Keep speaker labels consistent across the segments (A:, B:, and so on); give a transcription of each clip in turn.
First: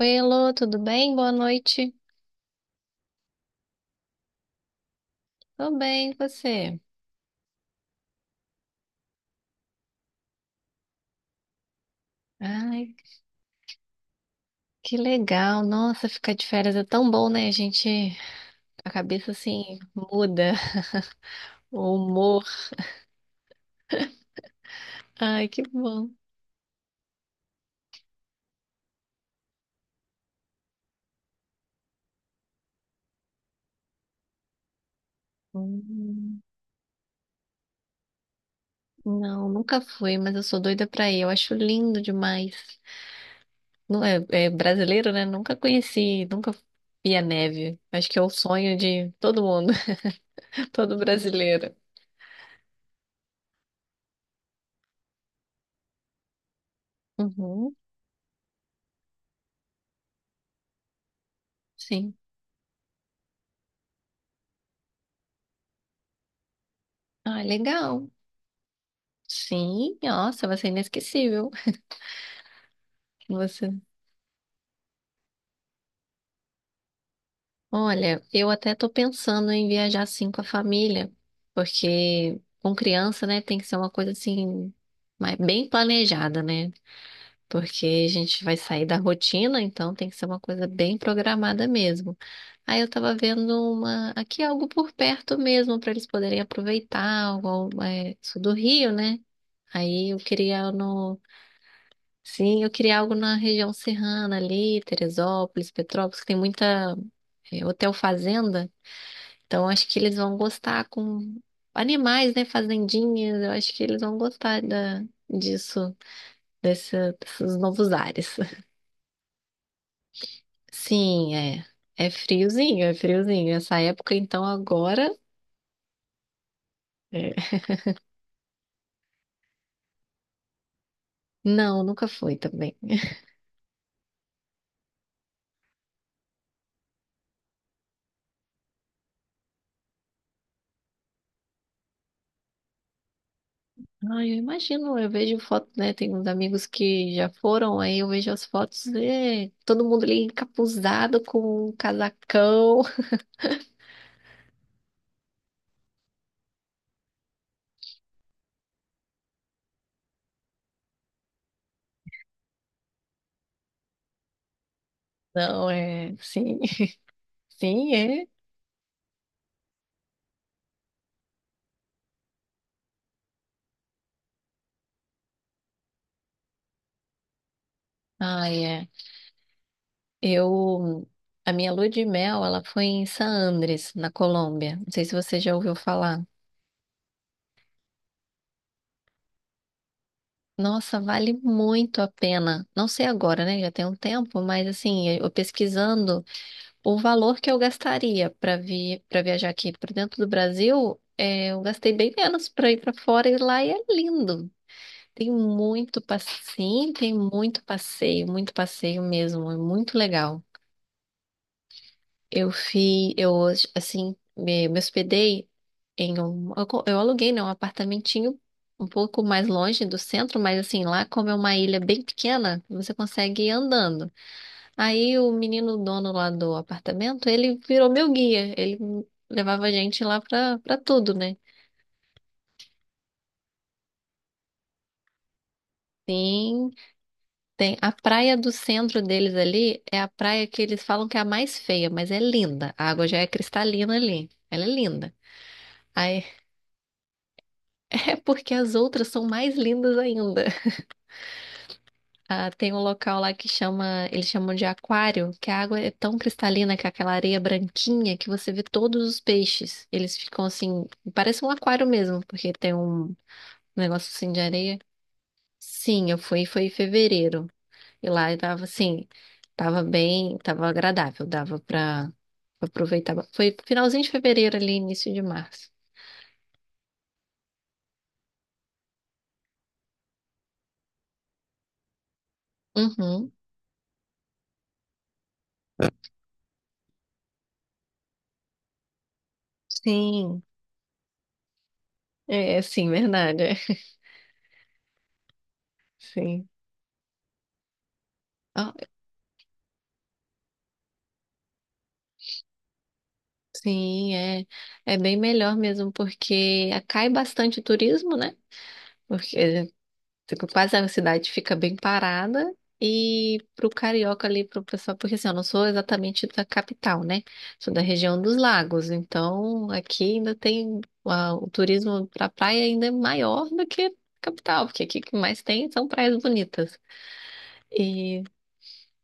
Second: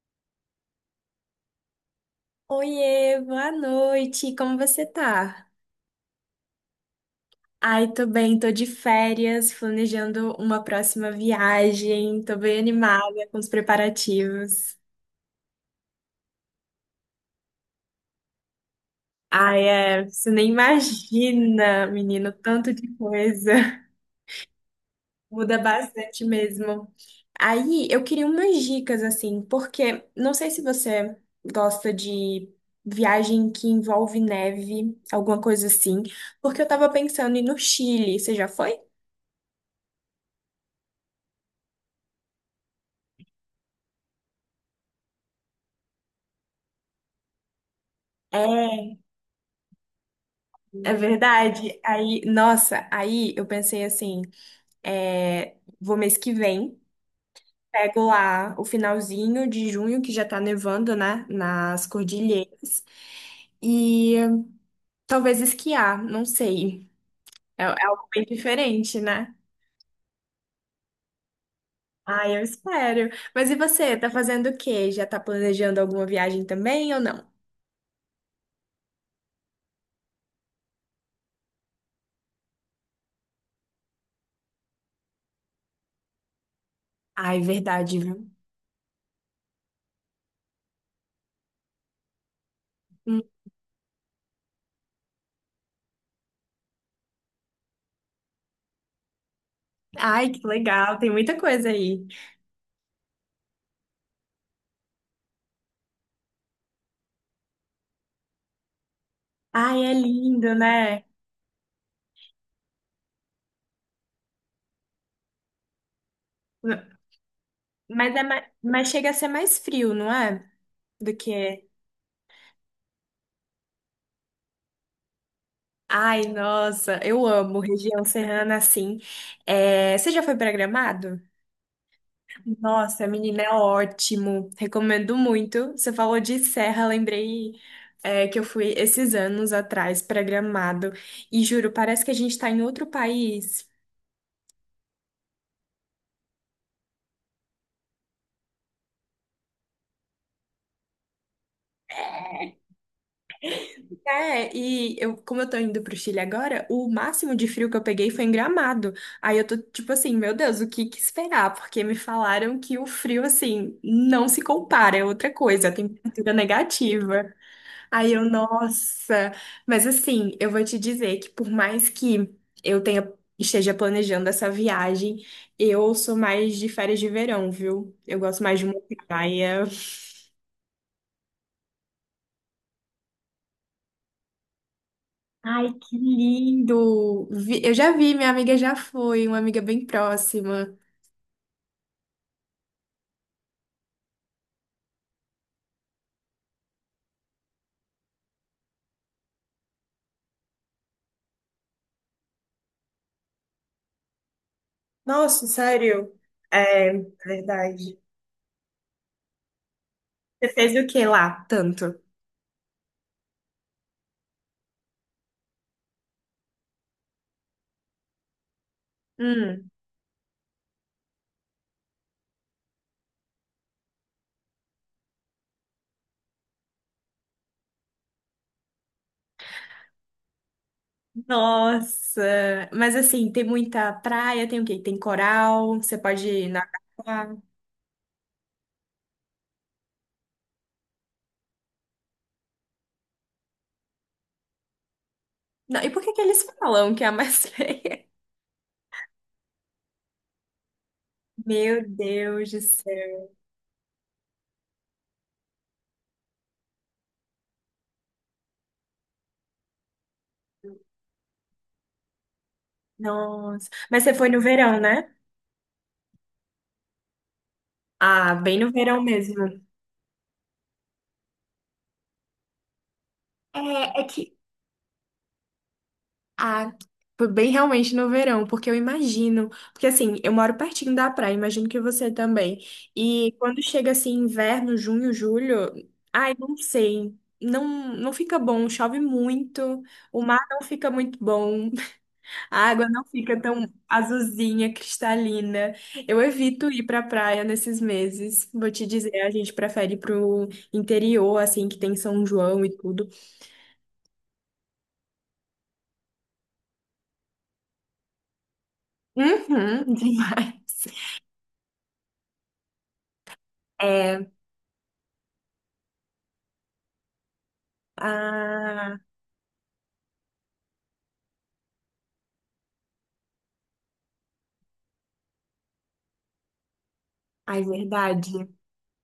A: Oi, Elô, tudo bem? Boa noite.
B: Oiê, boa noite, como você tá?
A: Tô bem, e você?
B: Ai, tô bem, tô de férias, planejando uma próxima viagem, tô bem
A: Ai,
B: animada com os preparativos.
A: que legal. Nossa, ficar de férias é tão bom, né? Gente, a cabeça
B: Ai,
A: assim
B: é, você nem
A: muda,
B: imagina,
A: o
B: menino,
A: humor.
B: tanto de coisa.
A: Ai,
B: Muda
A: que bom.
B: bastante mesmo. Aí, eu queria umas dicas, assim, porque não sei se você gosta de viagem que envolve neve, alguma coisa assim,
A: Hum.
B: porque eu tava pensando em ir no Chile, você já foi?
A: Não, nunca fui, mas eu sou doida pra ir. Eu acho lindo demais. Não é, é brasileiro, né? Nunca conheci, nunca vi a neve. Acho que é o sonho
B: É.
A: de todo mundo,
B: É
A: todo brasileiro.
B: verdade. Aí, nossa, aí eu pensei assim, é, vou mês que vem,
A: Uhum,
B: pego lá o finalzinho de junho, que já tá nevando, né, nas
A: sim.
B: cordilheiras, e talvez esquiar, não sei.
A: Ah,
B: É, é algo
A: legal.
B: bem diferente, né?
A: Sim, nossa, vai ser inesquecível.
B: Ah, eu espero. Mas e
A: Você.
B: você, tá fazendo o quê? Já tá planejando alguma viagem também ou não?
A: Olha, eu até tô pensando em viajar assim com a família, porque com criança, né, tem que ser uma coisa assim, mas bem planejada, né?
B: Ai,
A: Porque
B: verdade,
A: a
B: viu?
A: gente vai sair da rotina, então tem que ser uma coisa bem programada mesmo. Aí eu tava
B: Hum.
A: vendo uma aqui algo por perto mesmo para eles poderem aproveitar, algo, sul do Rio, né? Aí eu
B: Ai, que
A: queria
B: legal, tem
A: no
B: muita coisa aí.
A: Sim, eu queria algo na região serrana ali, Teresópolis, Petrópolis, que tem muita hotel fazenda. Então,
B: Ai,
A: acho
B: é
A: que eles vão
B: lindo,
A: gostar
B: né?
A: com animais, né? Fazendinhas. Eu acho que eles vão gostar disso, desses novos
B: Mas,
A: ares.
B: mas chega a ser mais frio, não é? Do que
A: Sim, é.
B: é.
A: É friozinho, é friozinho. Essa época, então, agora.
B: Ai, nossa, eu
A: É.
B: amo região serrana assim. É, você já foi para Gramado?
A: Não, nunca foi também.
B: Nossa, menina, é ótimo. Recomendo muito. Você falou de serra, lembrei, é, que eu fui esses anos atrás para Gramado. E juro, parece que a gente está em outro país.
A: Ai, eu imagino, eu vejo foto, né? Tem uns amigos que já foram, aí eu vejo as fotos, todo mundo ali encapuzado com um casacão.
B: É, e eu, como eu tô indo pro Chile agora, o máximo de frio que eu peguei foi em Gramado. Aí eu tô tipo assim, meu Deus, o que que esperar? Porque me falaram que o frio, assim, não se compara, é outra coisa,
A: Não,
B: a
A: é,
B: temperatura
A: sim,
B: negativa.
A: sim,
B: Aí eu,
A: é.
B: nossa. Mas assim, eu vou te dizer que por mais que eu tenha, esteja planejando essa viagem, eu sou mais de férias de verão, viu? Eu gosto mais
A: Ai,
B: de uma
A: é.
B: praia.
A: Eu, a minha lua de mel, ela foi em San Andrés, na Colômbia. Não sei se você já
B: Ai,
A: ouviu
B: que
A: falar.
B: lindo! Eu já vi, minha amiga já foi, uma amiga bem próxima.
A: Nossa, vale muito a pena. Não sei agora, né? Já tem um tempo, mas assim, eu pesquisando. O valor que eu gastaria para viajar aqui para dentro do Brasil, eu gastei bem menos para ir para fora e lá é lindo.
B: Nossa, sério? É,
A: Tem
B: verdade.
A: muito passeio mesmo, é muito legal.
B: Você fez o que lá, tanto?
A: Eu fiz, eu assim, me hospedei, eu aluguei, né, um apartamentinho um pouco mais
B: Hum,
A: longe do centro, mas assim, lá como é uma ilha bem pequena, você consegue ir andando. Aí o menino dono lá do apartamento, ele virou meu guia. Ele levava a gente lá pra tudo, né?
B: nossa! Mas assim, tem muita praia, tem o quê? Tem coral, você pode
A: Sim,
B: nadar.
A: tem a praia do centro deles ali, é a praia que eles falam que é a mais feia, mas é linda. A água já é cristalina ali. Ela é linda.
B: Não, e por que que
A: Aí,
B: eles falam que é a mais feia?
A: é porque as outras são mais lindas ainda.
B: Meu
A: Ah,
B: Deus do
A: tem um local lá
B: céu!
A: que chama, eles chamam de aquário, que a água é tão cristalina que é aquela areia branquinha que você vê todos os peixes. Eles ficam assim, parece um aquário mesmo, porque tem um
B: Nossa!
A: um
B: Mas
A: negócio
B: você foi
A: assim de
B: no verão,
A: areia.
B: né?
A: Sim, eu fui, foi em fevereiro. E lá
B: Ah,
A: eu
B: bem
A: tava
B: no verão
A: assim,
B: mesmo.
A: tava bem, tava agradável, dava pra aproveitar. Foi
B: É,
A: finalzinho
B: é
A: de
B: que
A: fevereiro ali, início de março.
B: Ah, foi bem realmente no verão, porque eu imagino, porque assim, eu moro pertinho da praia, imagino que você também.
A: Uhum.
B: E quando chega assim inverno, junho, julho, ai, não sei, não fica bom, chove muito, o mar
A: Sim,
B: não fica muito bom,
A: é,
B: a
A: é,
B: água
A: sim,
B: não fica
A: verdade. É.
B: tão azulzinha, cristalina. Eu
A: Sim.
B: evito ir pra praia nesses meses. Vou
A: Ah,
B: te dizer, a gente prefere ir pro interior, assim, que tem São João e tudo.
A: sim, é bem melhor mesmo, porque cai bastante turismo, né? Porque
B: Uhum,
A: Tipo, quase a
B: demais.
A: cidade fica bem parada. E pro carioca
B: É,
A: ali, pro pessoal, porque assim, eu não sou exatamente da capital, né? Sou da região dos lagos,
B: Ah,
A: então aqui ainda tem o turismo pra praia ainda é maior do que capital, porque aqui o que mais tem são praias bonitas.
B: ai, verdade.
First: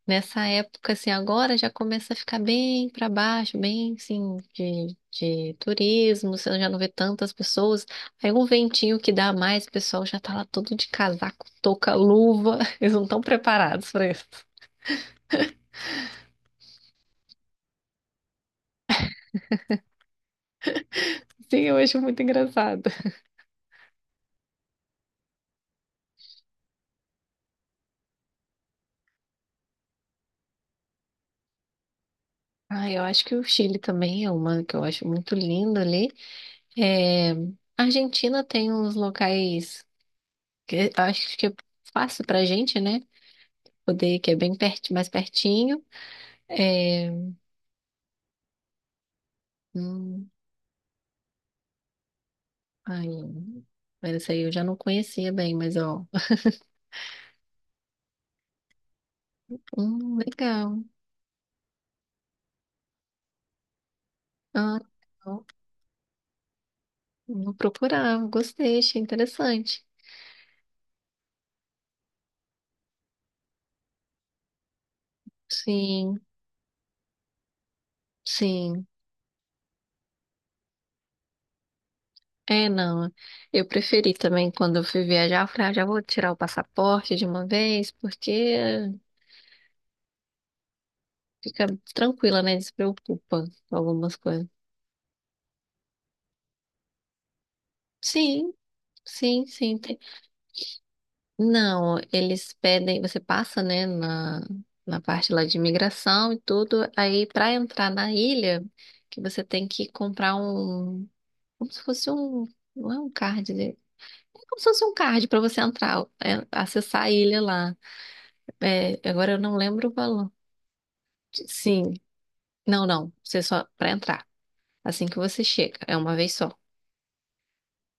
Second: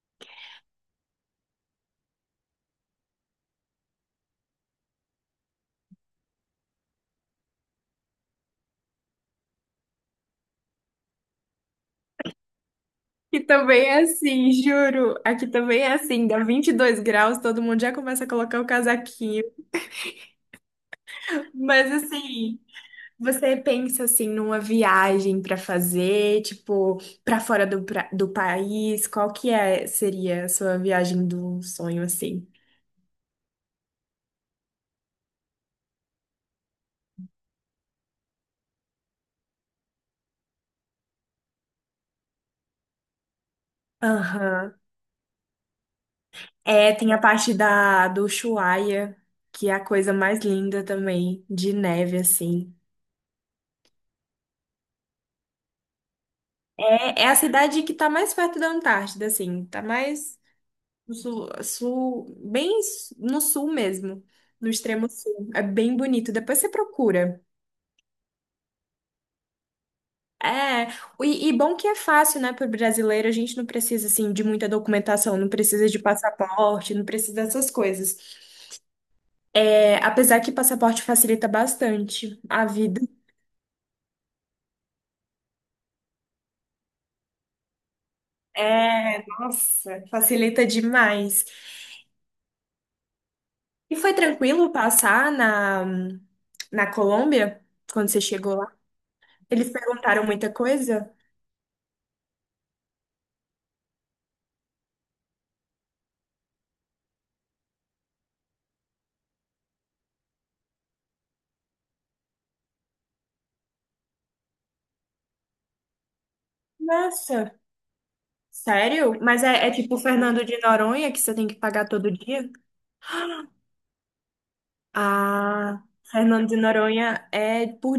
A: Nessa época, assim, agora já começa a ficar bem para baixo, bem, assim, de turismo, você já não vê tantas pessoas. Aí um ventinho que dá a mais, o pessoal já tá lá todo de casaco, touca, luva. Eles não estão
B: E também
A: preparados
B: é
A: para isso.
B: assim, juro. Aqui também é assim, dá 22 graus, todo mundo já começa a colocar o casaquinho.
A: Sim, eu
B: Mas
A: acho muito
B: assim,
A: engraçado.
B: você pensa assim numa viagem pra fazer, tipo, pra fora do, pra- do país, qual que é seria a sua viagem do sonho assim?
A: Ah, eu acho que o Chile também é uma que eu acho muito linda ali. É, a Argentina tem uns locais que eu acho que é fácil pra gente, né? Poder, que é bem
B: Aham.
A: perto, mais pertinho.
B: É,
A: É.
B: tem a parte da do Ushuaia, que é a coisa
A: Hum.
B: mais linda também, de neve assim.
A: Ai, mas essa aí eu já não conhecia bem, mas ó.
B: É, é a cidade que tá mais perto da Antártida, assim, tá mais
A: Legal.
B: no sul, no sul mesmo, no
A: Ah,
B: extremo
A: legal.
B: sul. É bem bonito. Depois você procura.
A: Vou procurar, gostei, achei interessante.
B: É, e bom que é fácil, né, para o brasileiro, a gente não precisa, assim, de muita documentação, não precisa de
A: Sim,
B: passaporte, não precisa dessas coisas.
A: sim.
B: É, apesar que passaporte facilita bastante a
A: É,
B: vida.
A: não. Eu preferi também quando eu fui viajar, eu falei, ah, já vou tirar o passaporte de uma vez, porque
B: É, nossa, facilita demais.
A: fica tranquila, né? Despreocupa com
B: E foi
A: algumas coisas.
B: tranquilo passar na Colômbia, quando você
A: Sim,
B: chegou lá?
A: sim,
B: Eles
A: sim.
B: perguntaram muita coisa?
A: Não, eles pedem, você passa, né, na parte lá de imigração e tudo, aí para entrar na ilha, que você tem que comprar um, como se fosse um, não é um card, né? É como se fosse um card para você entrar, acessar a ilha
B: Nossa,
A: lá. É,
B: sério?
A: agora eu
B: Mas
A: não
B: é, é
A: lembro o
B: tipo
A: valor.
B: Fernando de Noronha que você tem que pagar
A: Sim,
B: todo dia?
A: não, não, você só para entrar, assim que você chega,
B: Ah,
A: é uma vez
B: Fernando
A: só.
B: de Noronha é por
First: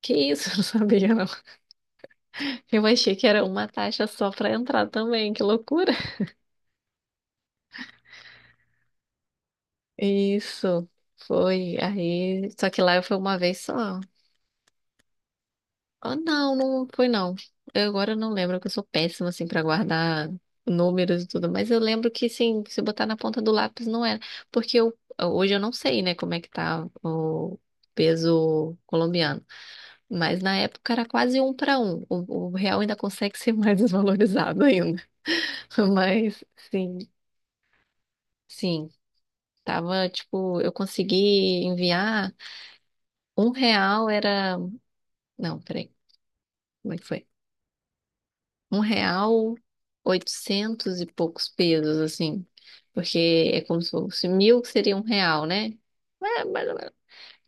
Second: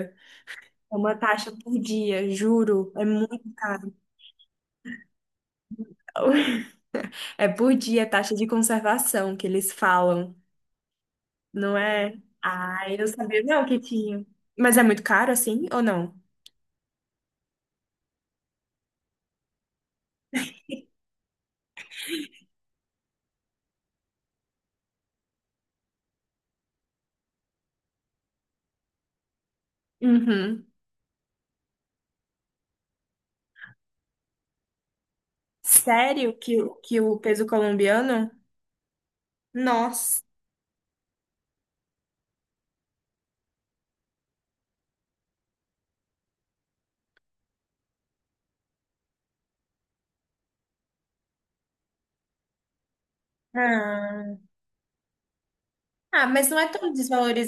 A: Que isso, eu não
B: É
A: sabia,
B: uma
A: não.
B: taxa por dia,
A: Eu
B: juro. É
A: achei que era
B: muito
A: uma
B: caro.
A: taxa só para entrar também, que loucura.
B: É por dia, taxa de conservação que eles falam,
A: Isso, foi.
B: não é?
A: Aí, só que
B: Ah,
A: lá eu
B: eu
A: fui uma
B: sabia
A: vez
B: não que
A: só.
B: tinha. Mas é muito caro assim ou
A: Ah,
B: não?
A: não, não foi não. Eu agora não lembro, porque eu sou péssima, assim, pra guardar números e tudo. Mas eu lembro que, sim, se botar na ponta do lápis não era. Porque hoje eu não sei, né, como é que tá o peso colombiano. Mas na
B: Uhum.
A: época era quase um para um. O real ainda consegue ser mais desvalorizado ainda.
B: Sério
A: Mas,
B: que
A: sim,
B: o peso colombiano?
A: sim. Tava,
B: Nossa.
A: tipo, eu consegui enviar. Um real era Não, peraí. Como é que foi? Um real, oitocentos e poucos pesos, assim. Porque é como se fosse
B: Ah.
A: 1.000, que seria um real, né?
B: Ah,
A: É,
B: mas não é
A: mais ou menos.
B: tão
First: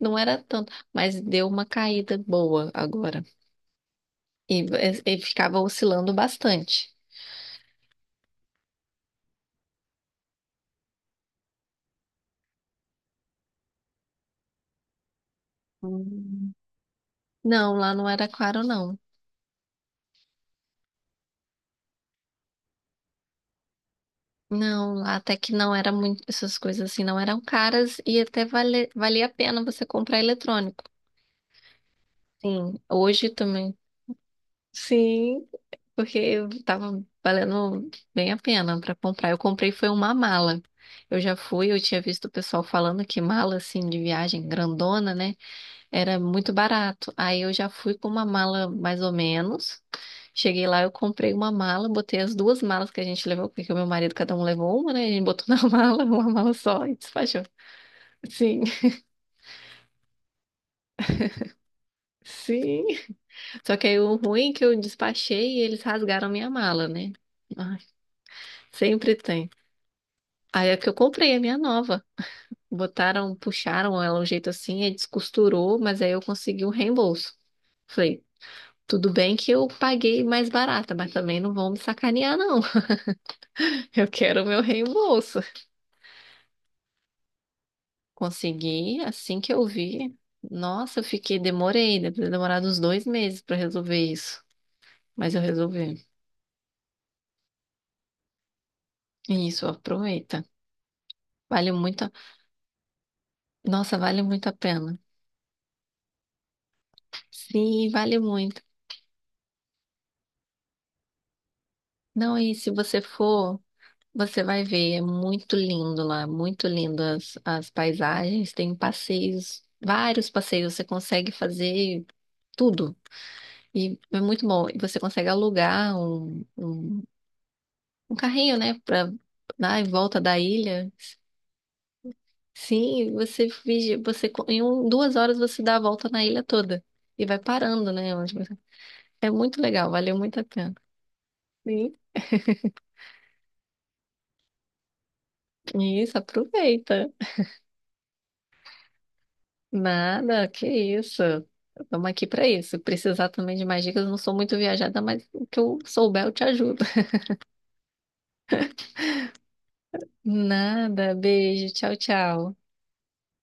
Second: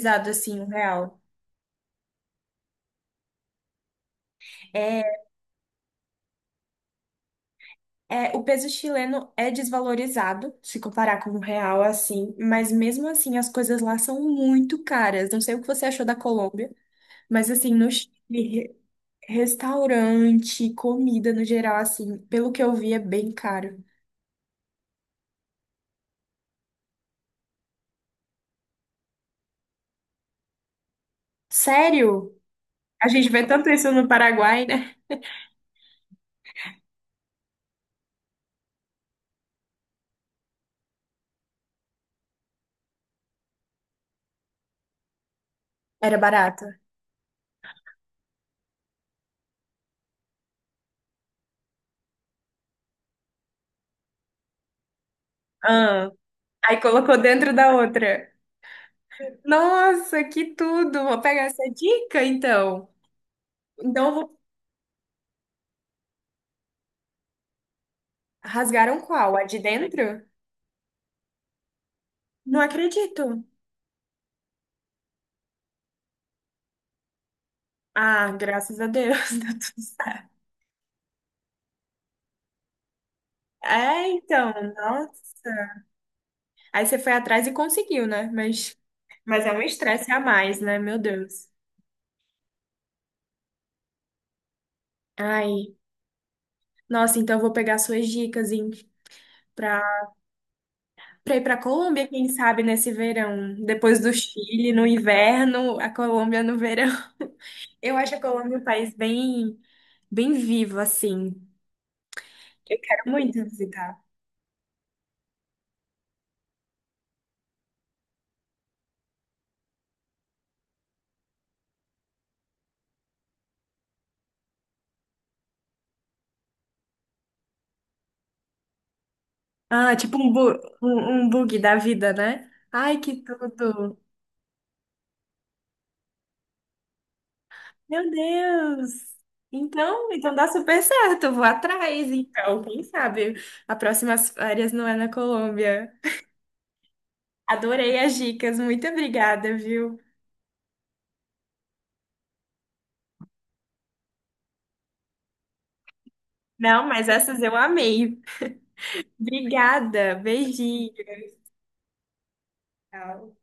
A: Não era
B: assim o
A: tanto,
B: real.
A: mas deu uma caída boa agora. E
B: É,
A: ele ficava oscilando bastante.
B: é, o peso chileno é desvalorizado se comparar com o real assim, mas mesmo assim as coisas lá são muito caras. Não sei o que você achou da
A: Hum.
B: Colômbia, mas
A: Não,
B: assim, no
A: lá não
B: Chile,
A: era caro, não.
B: restaurante, comida no geral assim, pelo que eu vi é bem caro.
A: Não, lá até que não era muito, essas coisas assim não eram caras e até vale, valia a pena você comprar eletrônico.
B: Sério?
A: Sim,
B: A
A: hoje
B: gente vê tanto
A: também.
B: isso no Paraguai, né?
A: Sim, porque tava valendo bem a pena pra comprar. Eu comprei foi uma mala. Eu já fui, eu tinha visto o pessoal falando que mala assim de viagem grandona, né,
B: Era
A: era muito
B: barato.
A: barato. Aí eu já fui com uma mala mais ou menos. Cheguei lá, eu comprei uma mala, botei as duas malas que a gente levou, porque o meu marido cada um levou uma, né? A gente botou na mala,
B: Ah,
A: uma mala
B: aí
A: só e
B: colocou
A: despachou.
B: dentro da outra.
A: Sim,
B: Nossa, que tudo! Vou pegar essa dica
A: sim.
B: então.
A: Só que aí
B: Então, eu
A: o
B: vou...
A: ruim é que eu despachei e eles rasgaram minha mala, né? Ai,
B: Rasgaram
A: sempre
B: qual? A
A: tem.
B: de dentro?
A: Aí é que eu comprei a minha nova.
B: Não
A: Botaram,
B: acredito.
A: puxaram ela um jeito assim, aí descosturou, mas aí eu consegui um reembolso. Falei,
B: Ah, graças a
A: tudo
B: Deus,
A: bem que
B: deu
A: eu
B: tudo
A: paguei
B: certo.
A: mais barata, mas também não vão me sacanear, não. Eu
B: É,
A: quero o
B: então,
A: meu
B: nossa.
A: reembolso.
B: Aí você foi atrás e conseguiu, né?
A: Consegui, assim
B: Mas é
A: que
B: um
A: eu
B: estresse
A: vi.
B: a mais, né? Meu
A: Nossa, eu fiquei,
B: Deus.
A: demorei, deve ter demorado uns 2 meses pra resolver isso. Mas eu
B: Ai,
A: resolvi.
B: nossa, então eu vou pegar suas dicas, hein?
A: Isso,
B: Pra,
A: aproveita.
B: pra ir pra
A: Vale muito
B: Colômbia,
A: a...
B: quem sabe, nesse verão.
A: Nossa,
B: Depois do
A: vale muito a
B: Chile, no
A: pena.
B: inverno, a Colômbia no verão.
A: Sim,
B: Eu acho
A: vale
B: a Colômbia
A: muito.
B: um país bem, bem vivo, assim.
A: Não, e se
B: Eu
A: você
B: quero muito
A: for.
B: visitar.
A: Você vai ver, é muito lindo lá, muito lindo as paisagens, tem passeios, vários passeios, você consegue fazer tudo. E é muito bom. E você consegue alugar um carrinho, né, para dar em
B: Ah, tipo
A: volta
B: um,
A: da
B: bu
A: ilha.
B: um, um bug da vida, né? Ai,
A: Sim,
B: que
A: você finge,
B: tudo!
A: 2 horas você dá a volta na ilha toda e vai parando,
B: Meu
A: né?
B: Deus!
A: É muito legal,
B: Então,
A: valeu
B: então
A: muito a
B: dá
A: pena.
B: super certo, eu vou
A: Sim.
B: atrás, então, quem sabe? A próxima férias não é na Colômbia.
A: Isso, aproveita.
B: Adorei as dicas, muito obrigada, viu?
A: Nada, que isso. Estamos aqui para isso. Se precisar também de mais dicas, eu não sou muito viajada, mas o que eu souber eu te ajudo.
B: Não, mas essas eu amei. Obrigada, beijinho.
A: Nada, beijo, tchau, tchau.
B: Tchau.